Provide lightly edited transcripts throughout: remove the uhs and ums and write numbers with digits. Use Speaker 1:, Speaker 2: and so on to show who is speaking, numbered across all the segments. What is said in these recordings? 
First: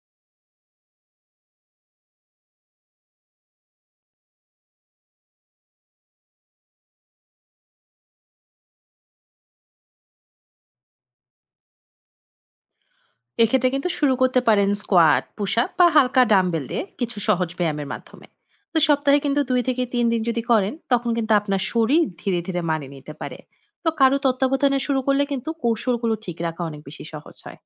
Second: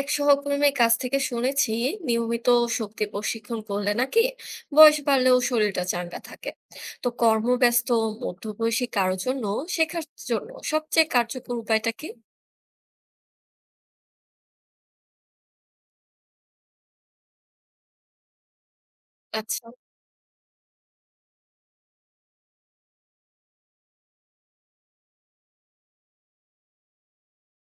Speaker 1: এক সহকর্মীর কাছ থেকে শুনেছি নিয়মিত শক্তি প্রশিক্ষণ করলে নাকি বয়স বাড়লেও শরীরটা চাঙ্গা থাকে। তো কর্মব্যস্ত মধ্যবয়সী কারো জন্য শেখার জন্য সবচেয়ে কার্যকর উপায়টা কি?
Speaker 2: এক্ষেত্রে কিন্তু শুরু করতে পারেন স্কোয়াট, পুশ আপ বা হালকা ডাম্বেল দিয়ে কিছু সহজ ব্যায়ামের মাধ্যমে। তো সপ্তাহে কিন্তু দুই
Speaker 1: আচ্ছা।
Speaker 2: থেকে তিন দিন যদি করেন, তখন কিন্তু আপনার শরীর ধীরে ধীরে মানিয়ে নিতে পারে। তো কারো তত্ত্বাবধানে শুরু করলে কিন্তু কৌশলগুলো ঠিক রাখা অনেক বেশি সহজ হয়।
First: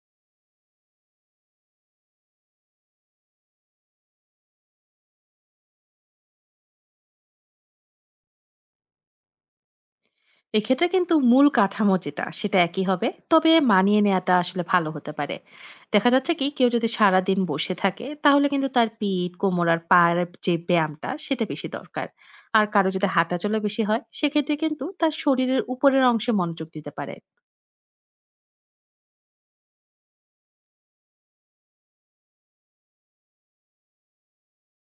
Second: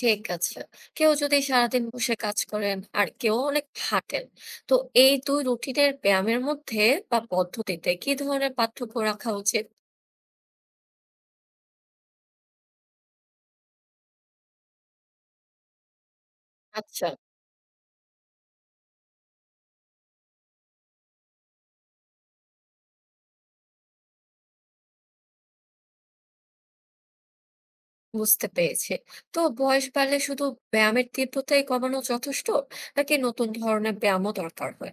Speaker 1: ঠিক আছে। কেউ যদি সারাদিন বসে কাজ করেন আর কেউ অনেক হাঁটেন, তো এই দুই রুটিনের ব্যায়ামের মধ্যে বা পদ্ধতিতে কি ধরনের পার্থক্য রাখা উচিত?
Speaker 2: এক্ষেত্রে কিন্তু মূল কাঠামো যেটা সেটা একই হবে, তবে মানিয়ে নেওয়াটা আসলে ভালো হতে পারে। দেখা যাচ্ছে কি, কেউ যদি
Speaker 1: আচ্ছা।
Speaker 2: সারাদিন বসে থাকে, তাহলে কিন্তু তার পিঠ, কোমর আর পায়ের যে ব্যায়ামটা, সেটা বেশি দরকার। আর কারো যদি হাঁটা চলা বেশি হয়, সেক্ষেত্রে কিন্তু তার শরীরের উপরের অংশে মনোযোগ দিতে পারে।
Speaker 1: বুঝতে পেরেছি। তো বয়স বাড়লে শুধু ব্যায়ামের তীব্রতাই কমানো যথেষ্ট? নাকি নতুন ধরনের ব্যায়ামও দরকার হয়?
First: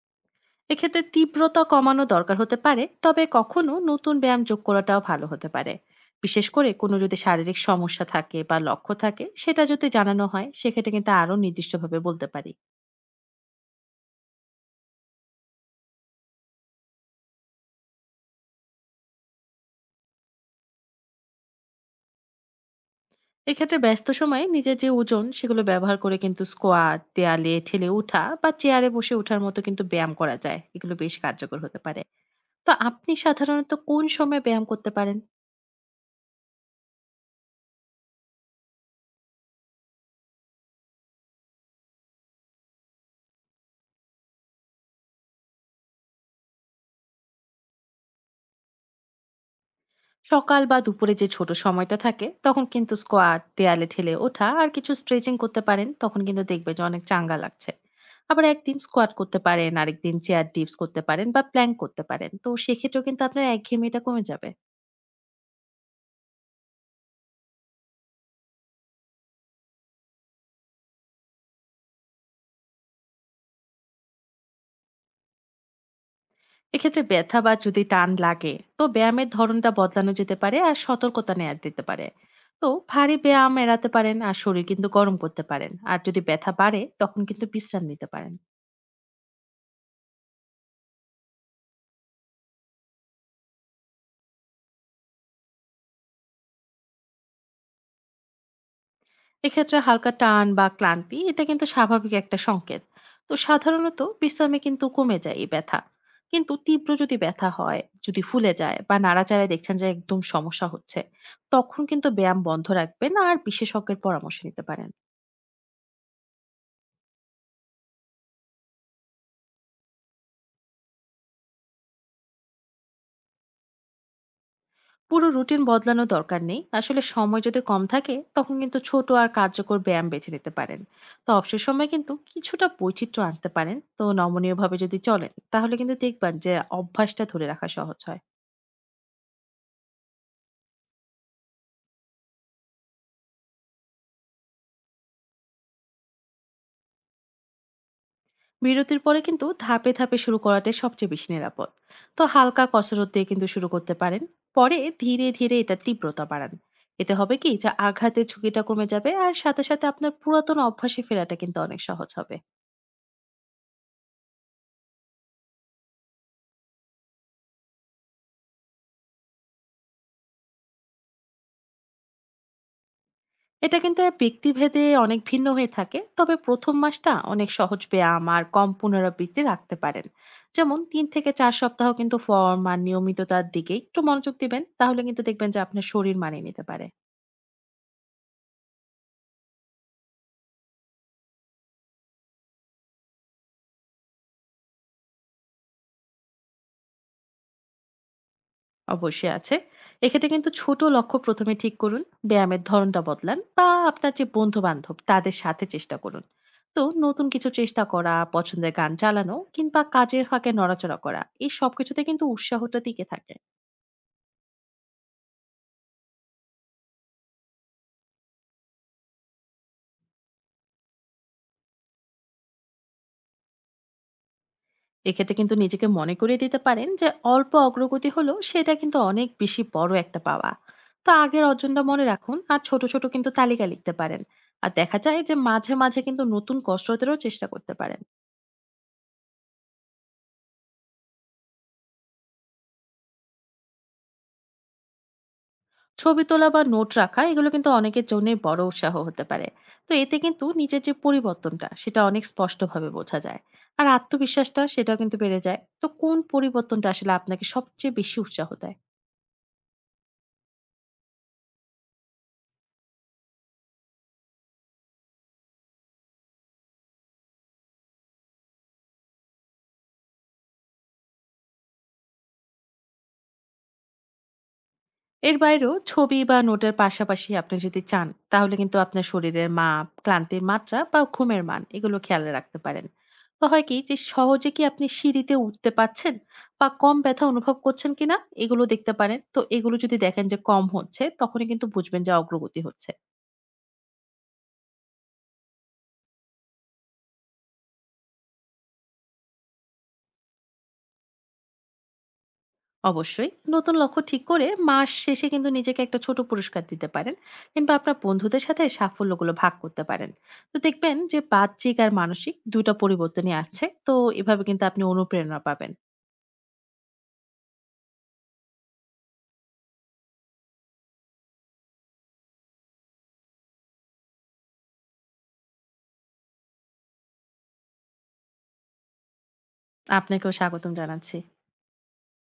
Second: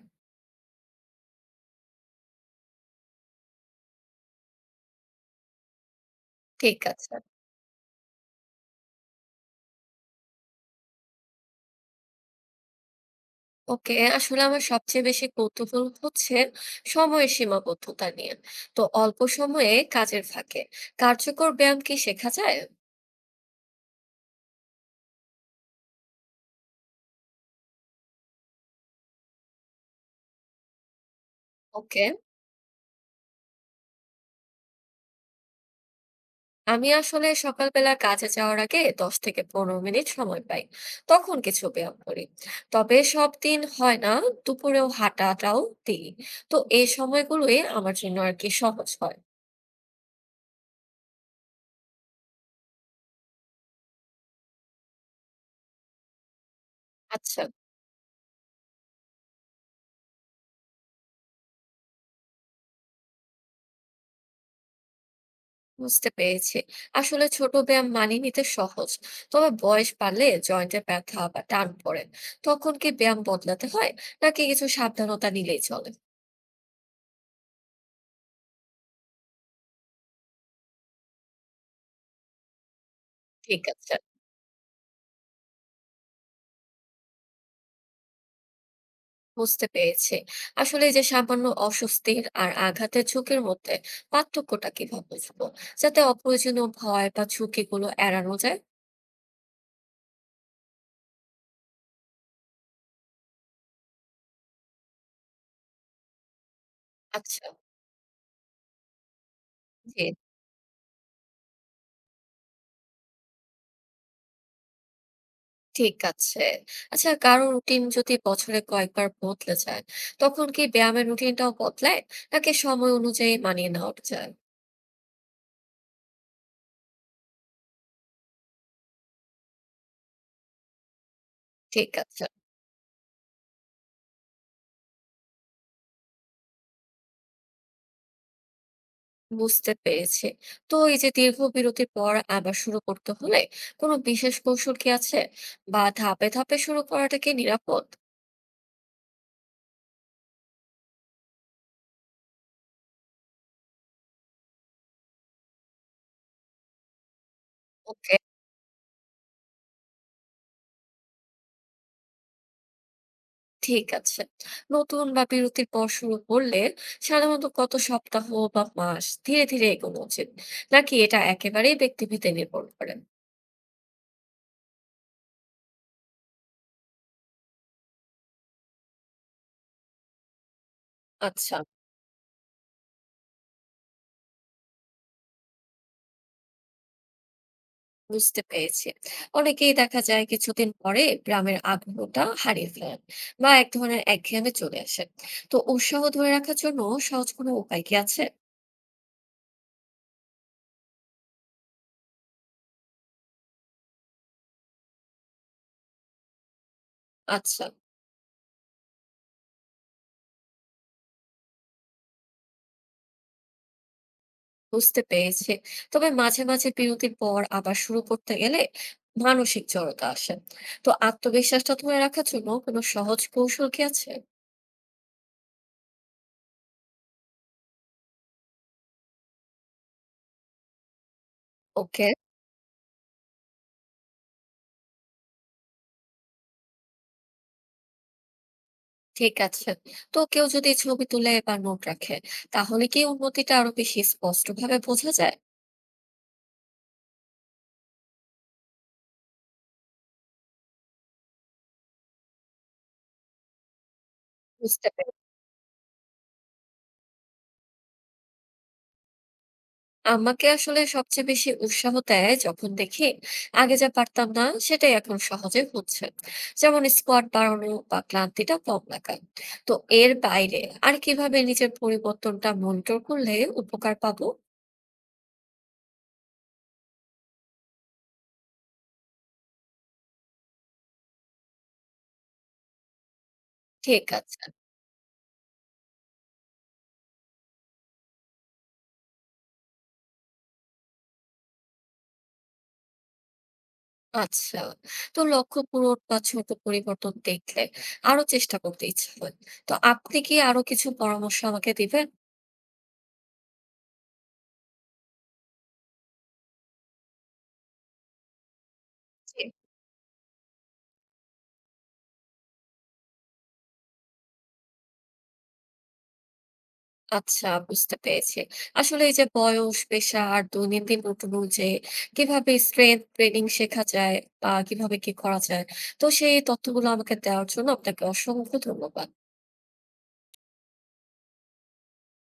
Speaker 2: এক্ষেত্রে তীব্রতা কমানো দরকার হতে পারে, তবে কখনো নতুন ব্যায়াম যোগ করাটাও ভালো হতে পারে। বিশেষ করে
Speaker 1: ঠিক
Speaker 2: কোনো
Speaker 1: আছে।
Speaker 2: যদি শারীরিক সমস্যা থাকে বা লক্ষ্য থাকে, সেটা যদি জানানো হয়, সেক্ষেত্রে কিন্তু আরো নির্দিষ্টভাবে বলতে পারি।
Speaker 1: ওকে, আসলে আমার সবচেয়ে বেশি কৌতূহল হচ্ছে সময়ের সীমাবদ্ধতা নিয়ে। তো অল্প সময়ে কাজের ফাঁকে কার্যকর ব্যায়াম কি শেখা যায়?
Speaker 2: এক্ষেত্রে ব্যস্ত সময়ে নিজের যে ওজন, সেগুলো ব্যবহার করে কিন্তু স্কোয়াট, দেয়ালে ঠেলে ওঠা বা চেয়ারে বসে ওঠার মতো কিন্তু ব্যায়াম করা যায়, এগুলো বেশ কার্যকর হতে পারে।
Speaker 1: ওকে।
Speaker 2: তো আপনি সাধারণত কোন সময় ব্যায়াম করতে পারেন?
Speaker 1: আমি আসলে সকালবেলা কাজে যাওয়ার আগে 10 থেকে 15 মিনিট সময় পাই, তখন কিছু ব্যায়াম করি, তবে সব দিন হয় না। দুপুরেও হাঁটাটাও দিই। তো এই সময়গুলোই আমার জন্য আর কি সহজ হয়।
Speaker 2: সকাল বা দুপুরে যে ছোট সময়টা থাকে, তখন কিন্তু স্কোয়াট, দেয়ালে ঠেলে ওঠা আর কিছু স্ট্রেচিং করতে পারেন, তখন কিন্তু দেখবে যে অনেক চাঙ্গা
Speaker 1: আচ্ছা।
Speaker 2: লাগছে। আবার একদিন স্কোয়াট করতে পারেন, আরেকদিন চেয়ার ডিপস করতে পারেন বা প্ল্যাঙ্ক করতে পারেন, তো সেক্ষেত্রেও কিন্তু আপনার একঘেয়েমিটা কমে যাবে।
Speaker 1: বুঝতে পেরেছি। আসলে ছোট ব্যায়াম মানিয়ে নিতে সহজ, তবে বয়স বাড়লে জয়েন্টে ব্যথা বা টান পড়ে। তখন কি ব্যায়াম বদলাতে হয়, নাকি কিছু সাবধানতা নিলেই চলে?
Speaker 2: এক্ষেত্রে ব্যথা বা যদি টান লাগে, তো ব্যায়ামের ধরনটা বদলানো যেতে পারে আর সতর্কতা নেওয়া যেতে পারে। তো ভারী ব্যায়াম
Speaker 1: ঠিক
Speaker 2: এড়াতে
Speaker 1: আছে।
Speaker 2: পারেন আর শরীর কিন্তু গরম করতে পারেন, আর যদি ব্যথা বাড়ে, তখন কিন্তু বিশ্রাম নিতে পারেন।
Speaker 1: বুঝতে পেরেছি। আসলে এই যে সামান্য অস্বস্তির আর আঘাতের ঝুঁকির মধ্যে পার্থক্যটা কিভাবে বুঝবো? যাতে অপ্রয়োজনীয় ভয় বা ঝুঁকিগুলো এড়ানো যায়।
Speaker 2: এক্ষেত্রে হালকা টান বা ক্লান্তি, এটা কিন্তু স্বাভাবিক একটা সংকেত। তো সাধারণত বিশ্রামে কিন্তু কমে যায় এই ব্যথা। কিন্তু তীব্র যদি
Speaker 1: আচ্ছা,
Speaker 2: ব্যথা হয়, যদি ফুলে যায় বা নাড়াচাড়ায় দেখছেন যে
Speaker 1: জি,
Speaker 2: একদম সমস্যা হচ্ছে, তখন কিন্তু ব্যায়াম বন্ধ রাখবেন আর বিশেষজ্ঞের পরামর্শ নিতে পারেন।
Speaker 1: ঠিক আছে। আচ্ছা, কারো রুটিন যদি বছরে কয়েকবার বদলে যায়, তখন কি ব্যায়ামের রুটিনটাও বদলায়? নাকি সময় অনুযায়ী মানিয়ে নেওয়া যায়?
Speaker 2: পুরো রুটিন বদলানোর দরকার নেই, আসলে সময় যদি কম থাকে, তখন কিন্তু ছোট আর কার্যকর ব্যায়াম বেছে নিতে পারেন। তো অবসর সময়
Speaker 1: ঠিক
Speaker 2: কিন্তু
Speaker 1: আছে,
Speaker 2: কিছুটা বৈচিত্র্য আনতে পারেন, তো নমনীয় ভাবে যদি চলেন, তাহলে কিন্তু দেখবেন যে অভ্যাসটা ধরে রাখা সহজ হয়।
Speaker 1: বুঝতে পেরেছি। তো এই যে দীর্ঘ বিরতির পর আবার শুরু করতে হলে কোনো বিশেষ কৌশল কি আছে? বা ধাপে, ধাপে শুরু করাটা কি নিরাপদ?
Speaker 2: বিরতির পরে কিন্তু ধাপে ধাপে শুরু করাটাই সবচেয়ে বেশি নিরাপদ। তো হালকা কসরত দিয়ে কিন্তু শুরু করতে পারেন, পরে ধীরে ধীরে এটা তীব্রতা বাড়ান। এতে হবে কি যে
Speaker 1: ওকে।
Speaker 2: আঘাতের ঝুঁকিটা কমে যাবে, আর সাথে সাথে আপনার পুরাতন অভ্যাসে ফেরাটা কিন্তু অনেক সহজ হবে।
Speaker 1: ঠিক আছে। নতুন বা বিরতির পর শুরু করলে সাধারণত কত সপ্তাহ বা মাস ধীরে ধীরে এগোনো উচিত? নাকি এটা একেবারেই ব্যক্তিভেদে নির্ভর করে?
Speaker 2: এটা কিন্তু ব্যক্তিভেদে অনেক ভিন্ন হয়ে থাকে, তবে প্রথম মাসটা অনেক সহজ ব্যায়াম আর কম পুনরাবৃত্তি রাখতে পারেন। যেমন তিন থেকে চার
Speaker 1: আচ্ছা,
Speaker 2: সপ্তাহ কিন্তু ফর্ম আর নিয়মিততার দিকে একটু মনোযোগ দিবেন, তাহলে কিন্তু দেখবেন যে আপনার শরীর মানিয়ে নিতে পারে।
Speaker 1: বুঝতে পেরেছি। অনেকেই দেখা যায় কিছুদিন পরে গ্রামের আগ্রহটা হারিয়ে ফেলেন বা এক ধরনের একঘেয়েমি চলে আসে। তো উৎসাহ ধরে রাখার জন্য সহজ কোনো উপায় কি আছে?
Speaker 2: অবশ্যই আছে। এক্ষেত্রে কিন্তু ছোট লক্ষ্য প্রথমে ঠিক করুন, ব্যায়ামের ধরনটা বদলান বা আপনার যে বন্ধু বান্ধব তাদের সাথে চেষ্টা করুন। তো নতুন কিছু
Speaker 1: আচ্ছা।
Speaker 2: চেষ্টা করা, পছন্দের গান চালানো কিংবা কাজের ফাঁকে নড়াচড়া করা, এই সবকিছুতে কিন্তু উৎসাহটা টিকে থাকে।
Speaker 1: বুঝতে পেরেছি। তবে মাঝে, মাঝে বিরতির পর আবার শুরু করতে গেলে মানসিক জড়তা আসে। তো আত্মবিশ্বাসটা ধরে রাখার জন্য কোনো সহজ কৌশল কি আছে?
Speaker 2: এক্ষেত্রে কিন্তু নিজেকে মনে করিয়ে দিতে পারেন যে অল্প অগ্রগতি হলো সেটা কিন্তু অনেক বেশি বড় একটা পাওয়া। তো আগের অর্জনটা মনে
Speaker 1: ওকে,
Speaker 2: রাখুন আর ছোট ছোট কিন্তু তালিকা লিখতে পারেন। আর দেখা যায় যে মাঝে মাঝে কিন্তু নতুন কসরতেরও চেষ্টা করতে পারেন।
Speaker 1: ঠিক আছে। তো কেউ যদি ছবি তুলে বা নোট রাখে, তাহলে কি উন্নতিটা আরো বেশি স্পষ্টভাবে বোঝা যায়?
Speaker 2: ছবি তোলা বা নোট রাখা, এগুলো কিন্তু অনেকের জন্যই বড় উৎসাহ হতে পারে। তো এতে কিন্তু নিজের যে পরিবর্তনটা, সেটা অনেক স্পষ্টভাবে বোঝা যায়। আর আত্মবিশ্বাসটা
Speaker 1: বুঝতে
Speaker 2: সেটাও কিন্তু বেড়ে যায়। তো কোন পরিবর্তনটা আসলে আপনাকে সবচেয়ে বেশি উৎসাহ দেয়?
Speaker 1: আমাকে আসলে সবচেয়ে বেশি উৎসাহ দেয় যখন দেখি আগে যা পারতাম না সেটাই এখন সহজে হচ্ছে, যেমন স্কোয়াড বাড়ানো বা ক্লান্তিটা কম লাগা। তো এর বাইরে আর কিভাবে নিজের পরিবর্তনটা মনিটর করলে উপকার পাবো?
Speaker 2: এর বাইরেও ছবি বা নোটের পাশাপাশি আপনি যদি চান, তাহলে কিন্তু আপনার শরীরের মাপ, ক্লান্তির মাত্রা বা ঘুমের মান, এগুলো খেয়াল রাখতে পারেন। তো হয় কি যে
Speaker 1: ঠিক আছে।
Speaker 2: সহজে কি আপনি সিঁড়িতে উঠতে পারছেন বা কম ব্যথা অনুভব করছেন কিনা, এগুলো দেখতে পারেন। তো এগুলো যদি দেখেন যে কম হচ্ছে, তখনই কিন্তু বুঝবেন যে অগ্রগতি হচ্ছে।
Speaker 1: আচ্ছা, তো লক্ষ্য পূরণ বা ছোট পরিবর্তন দেখলে আরো চেষ্টা করতে ইচ্ছা হয়। তো আপনি কি আরো কিছু পরামর্শ আমাকে দিবেন?
Speaker 2: অবশ্যই নতুন লক্ষ্য ঠিক করে মাস শেষে কিন্তু নিজেকে একটা ছোট পুরস্কার দিতে পারেন, কিংবা আপনার বন্ধুদের সাথে সাফল্যগুলো ভাগ করতে পারেন। তো দেখবেন যে বাহ্যিক আর মানসিক দুটো পরিবর্তনই আসছে, তো এভাবে কিন্তু আপনি অনুপ্রেরণা পাবেন।
Speaker 1: আচ্ছা, বুঝতে পেরেছি। আসলে এই যে বয়স, পেশা আর দৈনন্দিন রুটিন অনুযায়ী কিভাবে স্ট্রেংথ ট্রেনিং শেখা যায় বা কিভাবে কি করা যায়, তো সেই তথ্যগুলো আমাকে দেওয়ার জন্য আপনাকে অসংখ্য ধন্যবাদ।
Speaker 2: আপনাকেও স্বাগতম জানাচ্ছি।